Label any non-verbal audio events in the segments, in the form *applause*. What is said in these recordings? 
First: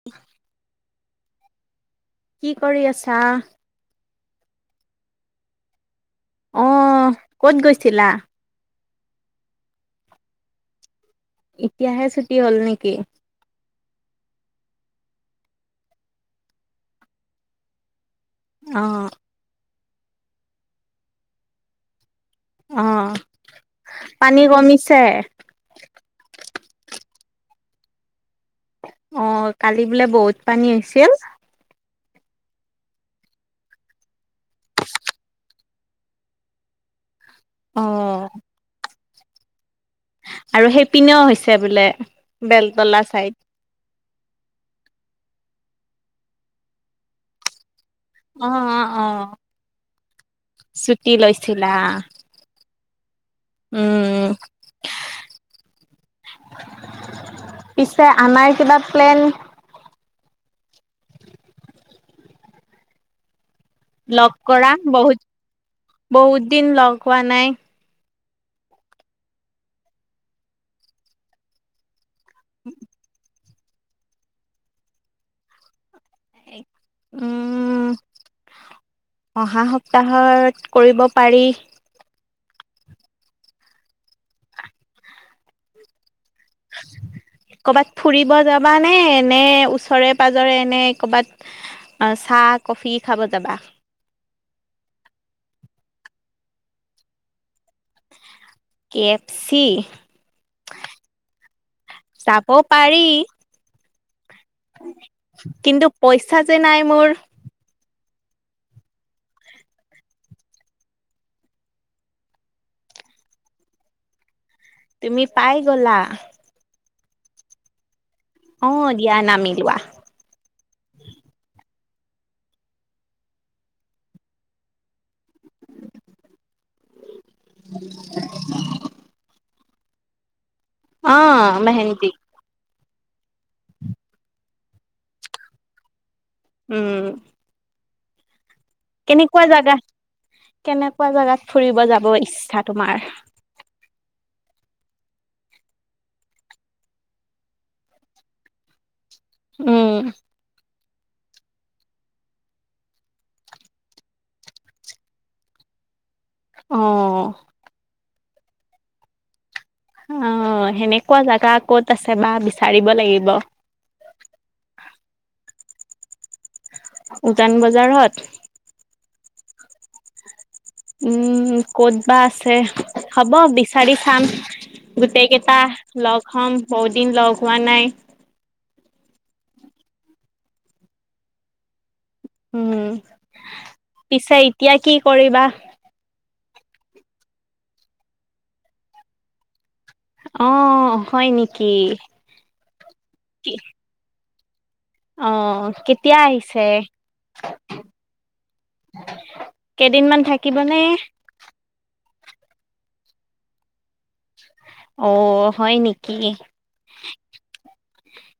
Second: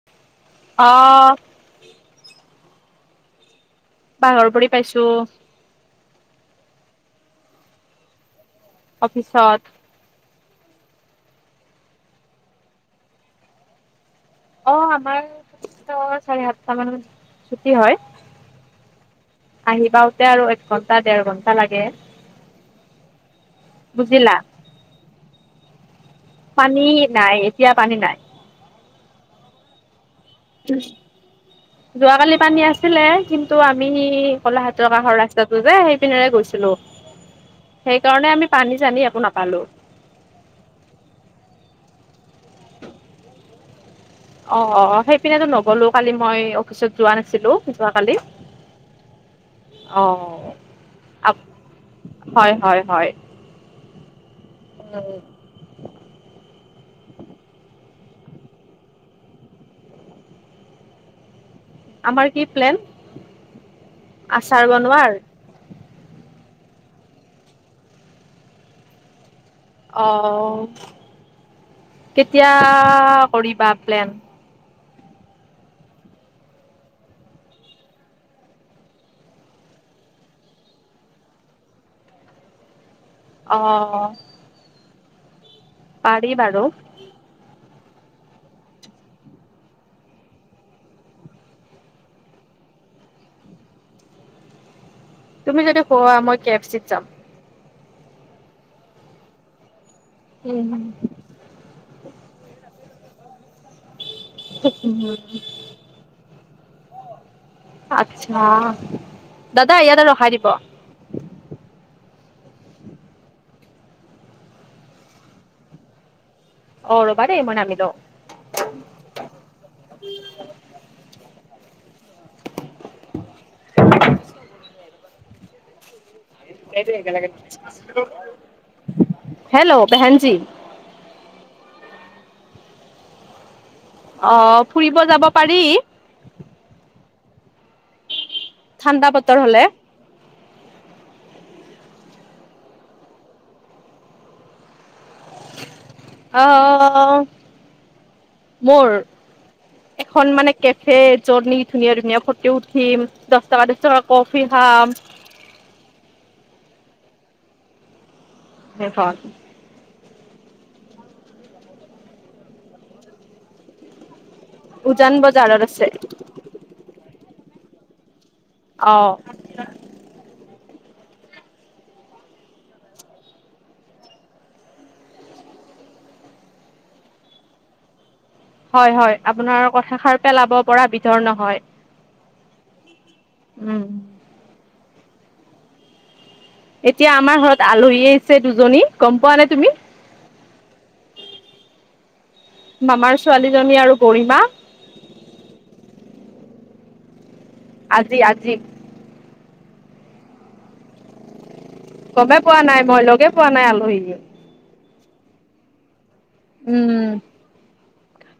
*unintelligible* অ কি কৰি আছা? বাহৰ পৰি পাইছোঁ। অ', ক'ত গৈছিলা? অফিছত। এতিয়াহে ছুটি হ'ল নেকি? অ', আমাৰ চাৰে সাতটা মানত ছুটি হয়। অ'। আহিপাওঁতে আৰু এক ঘণ্টা দেৰ ঘণ্টা লাগে। অ', বুজিলা পানী কমিছে? পানী নাই এতিয়া পানী নাই। অ কালি বোলে বহুত পানী হৈছিল। যোৱাকালি পানী আছিলে কিন্তু আমি সি কোলাঘাটৰ কাষৰ ৰাস্তাটো যে সেইপিনেৰে গৈছিলো। *inaudible* সেইকাৰণে আমি পানী চানি একো নাপালো। আৰু সেইপনেও হৈছে বোলে বেলতলা চাইদ। অ অ অ সেইপিনেটো নগলো কালি মই অফিচত যোৱা নাছিলো। যোৱাকালি। অ অ অ, অ', ছুটি লৈছিলা? হয় হয় হয় উম উম, পিছে আমাৰ কিবা প্লেন, আমাৰ কি প্লেন? লক আচাৰ কৰা বনোৱাৰ বহুত বহুত দিন লগহোৱা নাই। অ কেতিয়া কৰিবা প্লেন? উম অহা সপ্তাহত কৰিব পাৰি। অ অ, পাৰি বাৰু, ক'বাত ফুৰিব যাবা নে এনে ওচৰে পাজৰে এনে কবাত, এ চাহ কফি খাব যাবা? তুমি যদি খোৱা মই কেফ চিত যাম। কেফচি, উম যাব পাৰি। কিন্তু পইচা যে নাই মোৰ, আচছা, দাদা ইয়াতে ৰখাই দিব। তুমি পাই গলা। অ ৰবা দেই মই নামি লও, অ দিয়া নামি লোৱা। সেইটো একে লগে, হেল্ল' বেহেনজী? অ মেহেন্দী, অ ফুৰিব যাব পাৰি, উম ঠাণ্ডা বতৰ কেনেকুৱা হ'লে জাগা, কেনেকুৱা জাগাত ফুৰিব যাব ইচ্ছা তোমাৰ? আ আ আ মোৰ, উম খন মানে কেফে জত নেকি ধুনীয়া ধুনীয়া ফটো উঠিম দছ টকা দছ টকা কফি খাম। অ *unintelligible* অ সেনেকুৱা জাগা ক'ত আছে বা বিচাৰিব লাগিব। উজান বজাৰত আছে। উজান বজাৰত। অ উম, ক'ত বা আছে হ'ব বিচাৰি চাম। গোটেই কেইটা লগ হম, বহুত দিন লগ হোৱা নাই। হয় হয়, আপোনাৰ কথাষাৰ পেলাব পৰা বিধৰ নহয়। উম। উম। পিছে এতিয়া কি কৰিবা? এতিয়া আমাৰ ঘৰত আলহী অহিছে দুজনী গম পোৱানে তুমি? অ', হয় নেকি? মামাৰ কি ছোৱালীজনী আৰু গৰিমা। অ', কেতিয়া আহিছে? আজি আজি। কেইদিনমান থাকিব নে? গমে পোৱা নাই মই লগে পোৱা নাই আলহী। অ', হয় নেকি? উম।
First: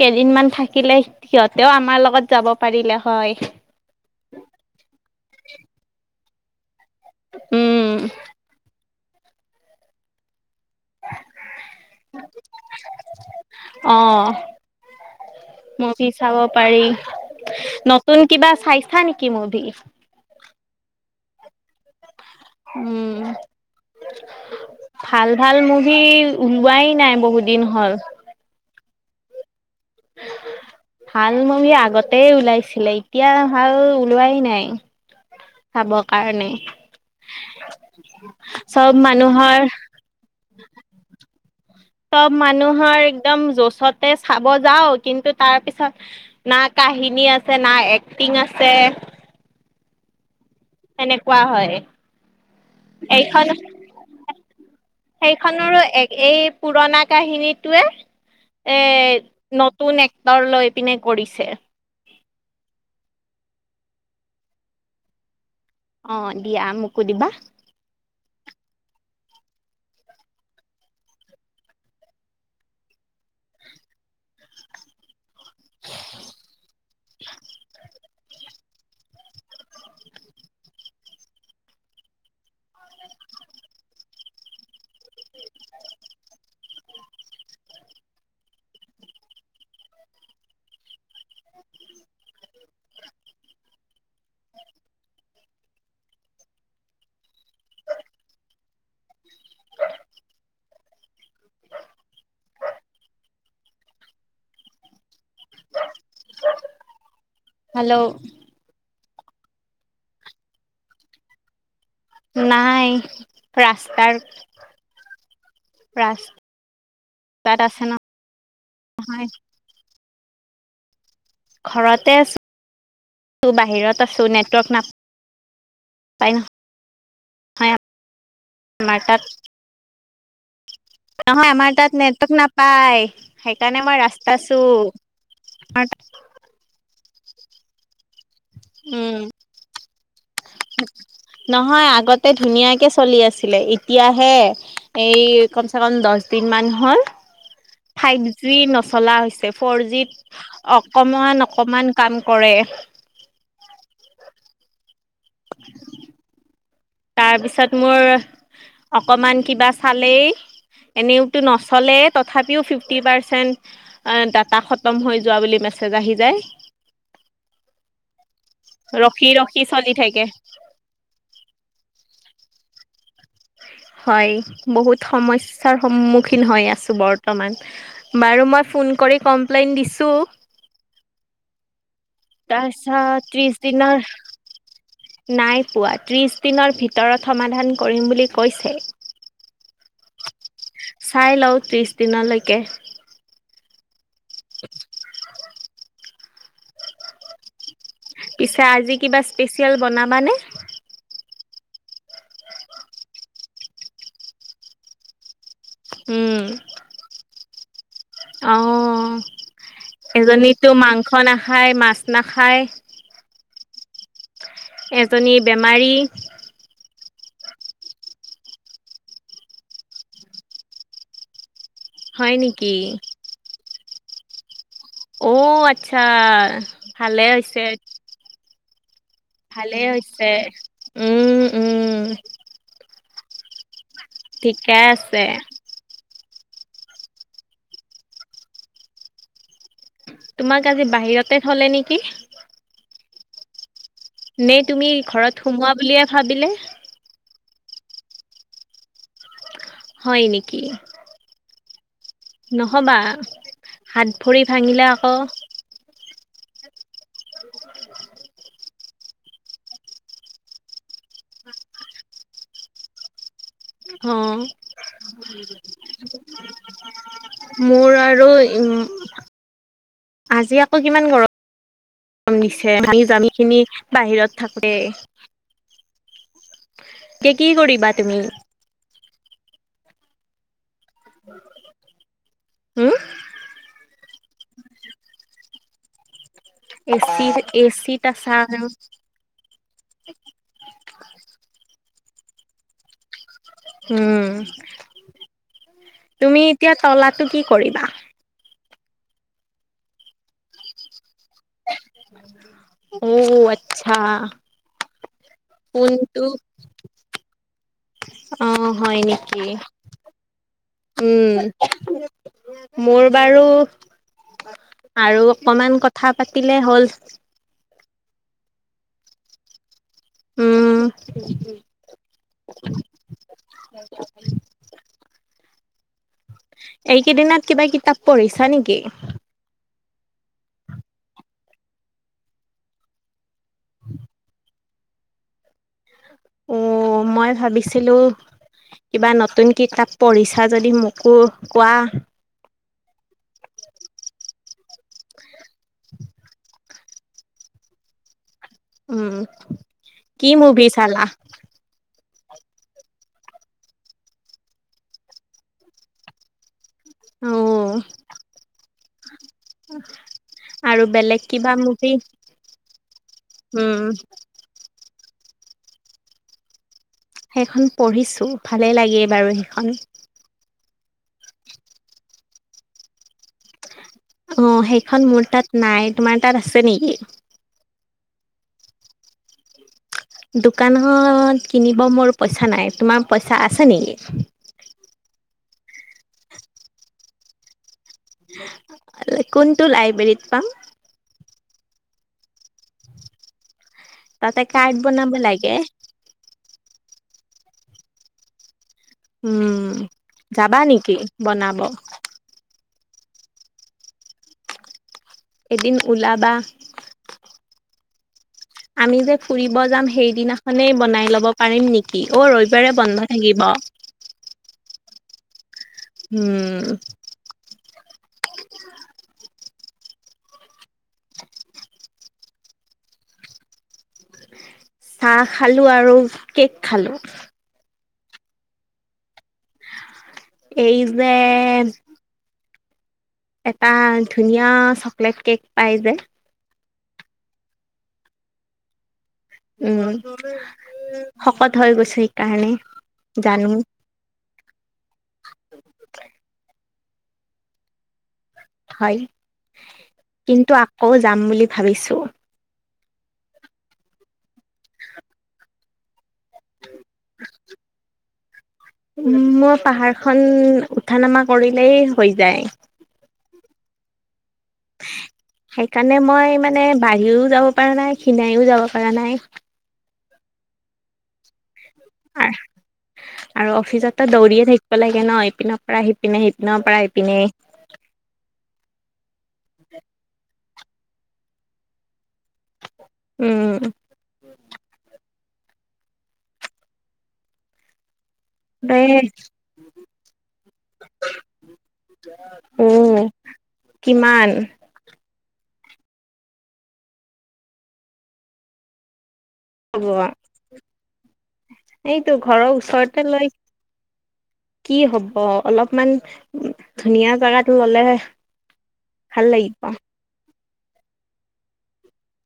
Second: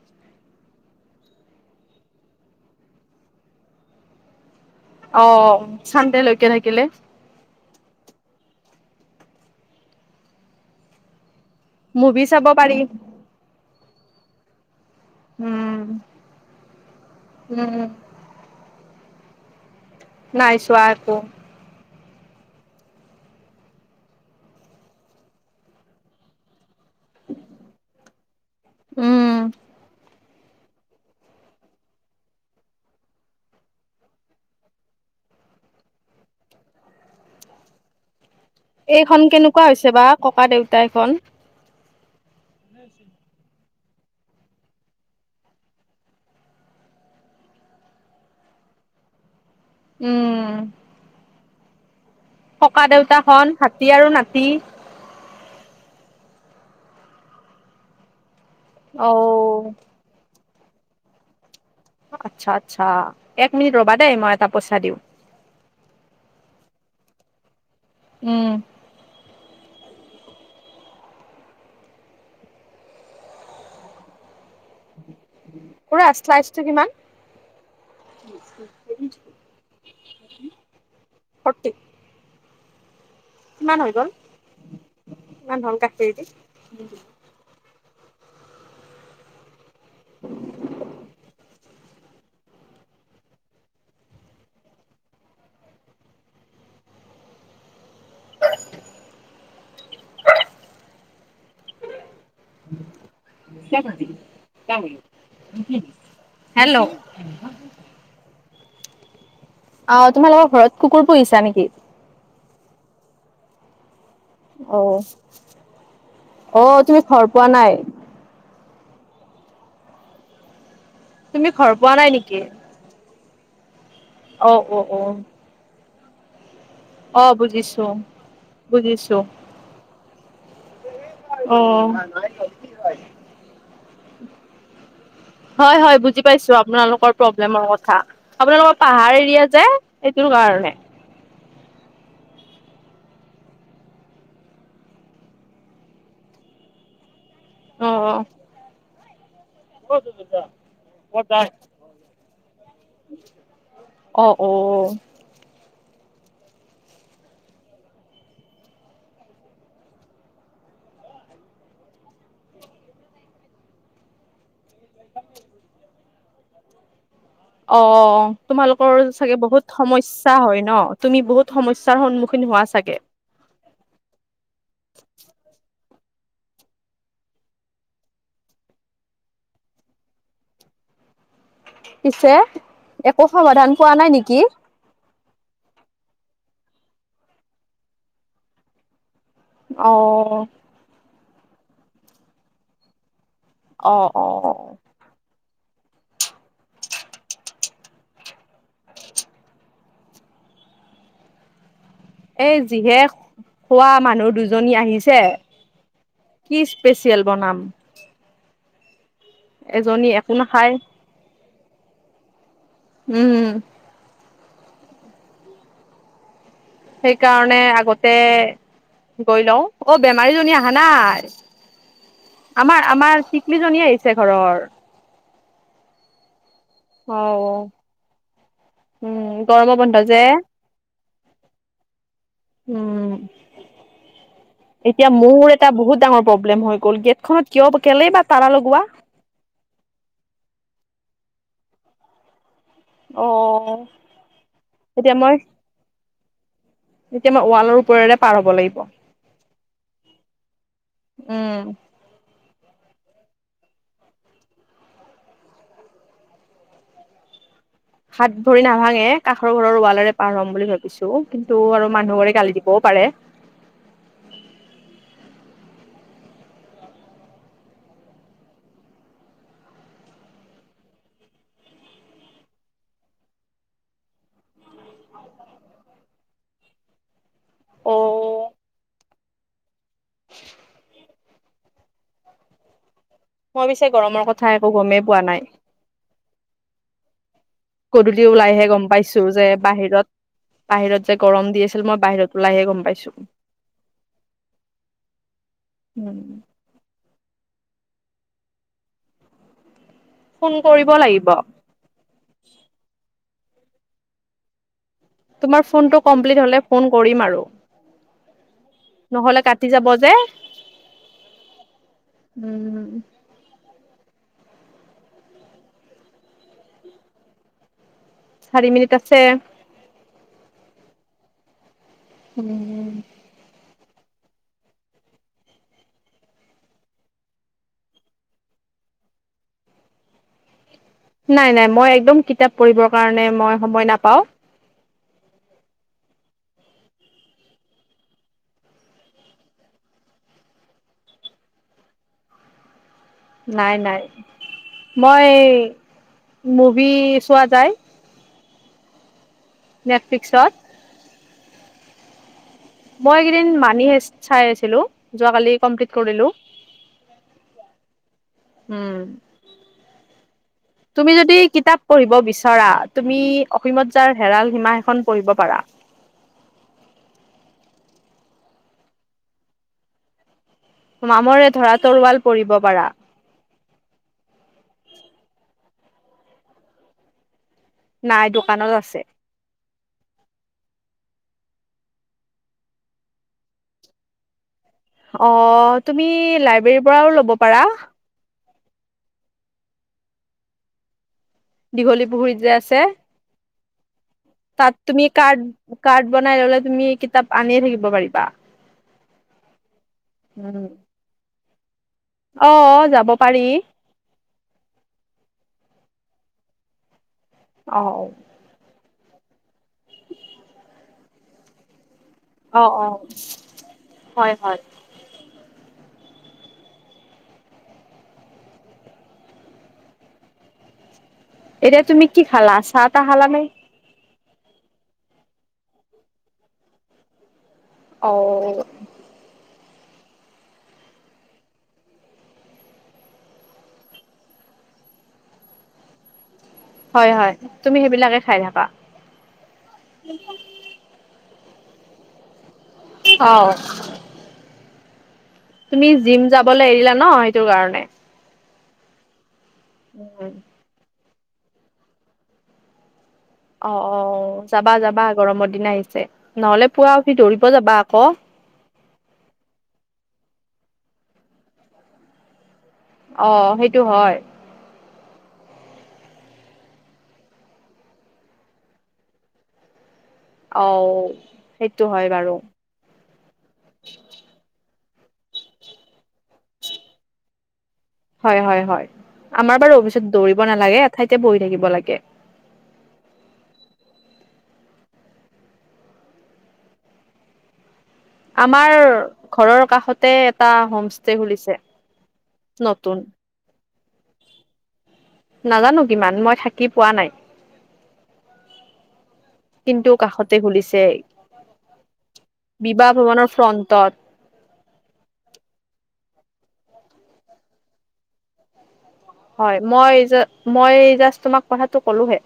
কেইদিনমান থাকিলে সিহঁতেও আমাৰ লগত যাব পাৰিলে হয়। অ', চান্দে লৈকে থাকিলে। উম। মুভি চাব পাৰি। অ', উম মুভি চাব পাৰি। উম। নতুন কিবা চাইছা নেকি মুভী? নাই চোৱা একো। উম। ভাল ভাল মুভি ওলোৱাই নাই বহুত দিন হ'ল। উম। *unintelligible* ভাল মুভী আগতেই ওলাইছিলে এতিয়া ভাল ওলোৱাই নাই। চাব কাৰণে। চব এইখন কেনেকুৱা মানুহৰ হৈছে বা ককা দেউতা এখন। চব মানুহৰ একদম জচতে চাব যাওঁ, কিন্তু তাৰ পিছত না কাহিনী আছে না এক্টিং আছে। উম। সনেকুৱা হয়। ককাদেউতা এইখন খন, হাতী আৰু নাতি। সেইখনৰো এক এই পুৰণা কাহিনীটোৱে এ অ নতুন এক্টৰ লৈ পিনে কৰিছে। আচ্ছা আচ্ছা, এক মিনিট ৰবা দেই মই এটা পইচা দিওঁ। অ', দিয়া মোকো দিবা। উম। খুৰা শ্লাইচটো কিমান? *unintelligible* *inaudible* ফৰ্তি কিমান হৈ গ'ল? কিমান হল *unintelligible* *inaudible* *unintelligible* *inaudible* হেল্লো হেল্লো অ তোমালোকৰ ঘৰত কুকুৰ পুহিছা নেকি? নাই ৰাস্তাৰ, অ ৰাস্তাত অ তুমি ঘৰ পোৱা নাই? হয় তুমি ঘৰ পোৱা নাই ঘৰতে আছো, নেকি? আছো বাহিৰত আছো *unintelligible* অ নেটৱৰ্ক অ নাপ অ প ন অ বুজিছো। আমাৰ বুজিছো তাত, নহয় অ। আমাৰ তাত নেটৱৰ্ক নাপায় সেইকাৰণে মই ৰাস্তা চো। হয় হয় বুজি পাইছো আপোনালোকৰ প্ৰব্লেমৰ কথা আপোনালোকৰ উম পাহাৰ এৰিয়া যে। এইটো কাৰণে, নহয় আগতে ধুনীয়াকে চলি আছিলে, এতিয়াহে এই কমচে কম দছ দিন মান হ'ল, অ ফাইভ জি নচলা হৈছে ফোৰ জিত অকমান অকমান, কাম কৰে। অ অ, *inaudible* তাৰপিছত মোৰ অকমান কিবা চালেই, এনেওতো নচলেই তথাপিও ফিফটি পাৰ্চেণ্ট আ ডাটা হত, তম হৈ যোৱা বুলি মেছেজ আহি যায়। অ অ তোমালোকৰ ৰখি চাগে ৰখি বহুত চলি থাকে সমস্যা হয় ন? তুমি বহুত সমস্যাৰ সন্মুখীন হোৱা চাগে? হয় বহুত সমস্যাৰ সন্মুখীন হৈ আছোঁ বৰ্তমান। বাৰু মই ফোন কৰি কমপ্লেইন দিছোঁ। পিছে তাৰ পিছত একো ত্ৰিশ সমাধান পোৱা দিনৰ, নাই নেকি নাই পোৱা ত্ৰিছ দিনৰ ভিতৰত সমাধান কৰিম বুলি কৈছে। অ চাই লও ত্ৰিশ দিনলৈকে। অ অ অ পিছে আজি কিবা স্পেচিয়েল বনাবানে? এই যিহে খোৱা মানুহ দুজনী আহিছে উম, কি স্পেচিয়েল, বনাম। অ এজনী একো এজনীতো নাখায় মাংস নাখায়, মাছ নাখায়। উম এজনী বেমাৰী। সেইকাৰণে আগতে গৈ লও, অ বেমাৰীজনী আহা নাই। হয় নেকি? আমাৰ আমাৰ টিকলিজনী আহিছে ঘৰৰ। অ' আচ্ছা। অ, ভালে হৈছে উম গৰমৰ ভালে বন্ধ যে। হৈছে। উম উম উম, ঠিকে এতিয়া আছে মোৰ এটা বহুত ডাঙৰ প্ৰব্লেম হৈ গ'ল গেট খনত কিয় কেলেই বা তালা লগোৱা, তোমাক আজি বাহিৰতে থলে নেকি, অ নে তুমি এতিয়া মই ঘৰত সোমোৱা বুলিয়ে ভাবিলে? এতিয়া মই ৱালৰ ওপৰেৰে পাৰ হ'ব লাগিব। হয় নিকি? উম। নহ'বা, হাত-ভৰি ভাঙিলে আকৌ হাত-ভৰি নাভাঙে, কাষৰ ঘৰৰ ৱালেৰে পাৰ হ'ম বুলি ভাবিছো কিন্তু আৰু মানুহ ঘৰে গালি দিবও পাৰে। অ'। *unintelligible* মোৰ আৰু উম, আজি আকৌ কিমান গৰ ৰম দিছে, *unintelligible* খিনি বাহিৰত থাকে। *unintelligible* কি কৰিবা তুমি? অ' হম? মই পিছে গৰমৰ কথা একো গমেই পোৱা নাই। এচিৰ এচিত আছা *unintelligible* তোৰ যে বাহিৰত, বাহিৰত যে গৰম দি আছিল মই বাহিৰত ওলাইহে গম পাইছোঁ। উম, উম, তুমি এতিয়া তলাটো কি কৰিবা? ফোন কৰিব লাগিব। অ', আচ্ছা। তোমাৰ ফোনটো কোনটো কমপ্লিট হ'লে ফোন কৰিম আৰু। অ', হয় নহ'লে নেকি? কাটি যাব যে উম, উম মোৰ বাৰু, আৰু অকমান কথা পাতিলে হ'ল। চাৰি মিনিট আছে। উম। উম। *inaudible* এইকিদিনত কিবা কিতাপ পঢ়িছা নেকি? নাই, নাই, মই একদম কিতাপ পঢ়িবৰ কাৰণে মই সময় নাপাওঁ। অ', মই ভাবিছিলোঁ কিবা নতুন কিতাপ পঢ়িছা যদি মোকো কোৱা। নাই, নাই, মই *unintelligible* চোৱা যায়। উম, কি নেটফ্লিক্সত মুভি ছালা? মই এইকেদিন *unintelligible* চাই আছিলোঁ, যোৱা কালি কমপ্লিট কৰিলোঁ। উম। উম। *inaudible* তুমি বেলেগ যদি কিবা কিতাপ মুভি পঢ়িব বিচৰা, তুমি উম, অসীমত যাৰ হেৰাল সীমা এখন পঢ়িব পাৰা। সেইখন পঢ়িছোঁ, ভালেই লাগে বাৰু সেইখন। মামৰে ধৰা তৰোৱাল পঢ়িব পাৰা। অ', সেইখন মোৰ তাত নাই, তোমাৰ তাত আছে নেকি? নাই, দোকানত আছে। দোকানখন কিনিব মোৰ পইচা নাই, তোমাৰ পইচা আছে নেকি? অ', তুমি লাইব্ৰেৰীৰ পৰাও ল'ব পাৰা। কোনটো লাইব্ৰেৰীত পাম? দীঘলী পুখুৰীত যে আছে? তাতে কাৰ্ড তাত তুমি বনাব লাগে। কাৰ্ড কাৰ্ড বনাই ললে তুমি কিতাপ আনিয়ে থাকিব পাৰিবা। উম যাবা নেকি বনাব? অ যাব পাৰি এদিন ওলাবা। অ আমি যে ফুৰিব যাম সেইদিনাখনেই বনাই লব পাৰিম নেকি? কি অ অ হয় হয়। উম এতিয়া তুমি কি খালা চাহ তাহ খালা নে? চাহ খালো আৰু কেক খালো। অ এই যে এটা ধুনীয়া চকলেট কেক পায় যে। হয় হয় তুমি সেইবিলাকে খাই থাকা। উম শকত হৈ গৈছো সেইকাৰণে। অ জানো তুমি জিম যাবলে এৰিলা ন সেইটো কাৰণে। হয় কিন্তু আকৌ যাম বুলি ভাবিছো। অ অ যাবা যাবা গৰমৰ দিন আহিছে, নহ'লে পুৱা উঠি দৌৰিব যাবা আকৌ। উ মই পাহাৰখন উঠা নামা কৰিলেই হৈ যায়। অ সেইটো হয়। সেইকাৰণে মই মানে বাহিৰও যাব পৰা নাই, খিনাইও যাব পৰা নাই। অ সেইটো হয় বাৰু। আৰু অফিচততো দৌৰিয়ে থাকিব লাগে ন ইপিনৰ পৰা সিপিনে সিপিনৰ পৰা এপিনে হয় হয় হয় আমাৰ বাৰু অফিচত দৌৰিব নালাগে এঠাইতে বহি থাকিব লাগে। উম। আমাৰ দে ঘৰৰ কাষতে এটা হোমষ্টে খুলিছে নতুন। উম কিমান? নাজানো কিমান, মই থাকি পোৱা নাই। হ'ব কিন্তু কাষত খুলিছে এইটো ঘৰৰ বিবাহ ওচৰতে লৈ ভ্ৰমনৰ ফ্ৰন্টত কি হ'ব অলপমান ধুনীয়া জাগাত ললে ভাল হয় লাগিব মই জা মই জাষ্ট তোমাক কথাটো ক'লোহে।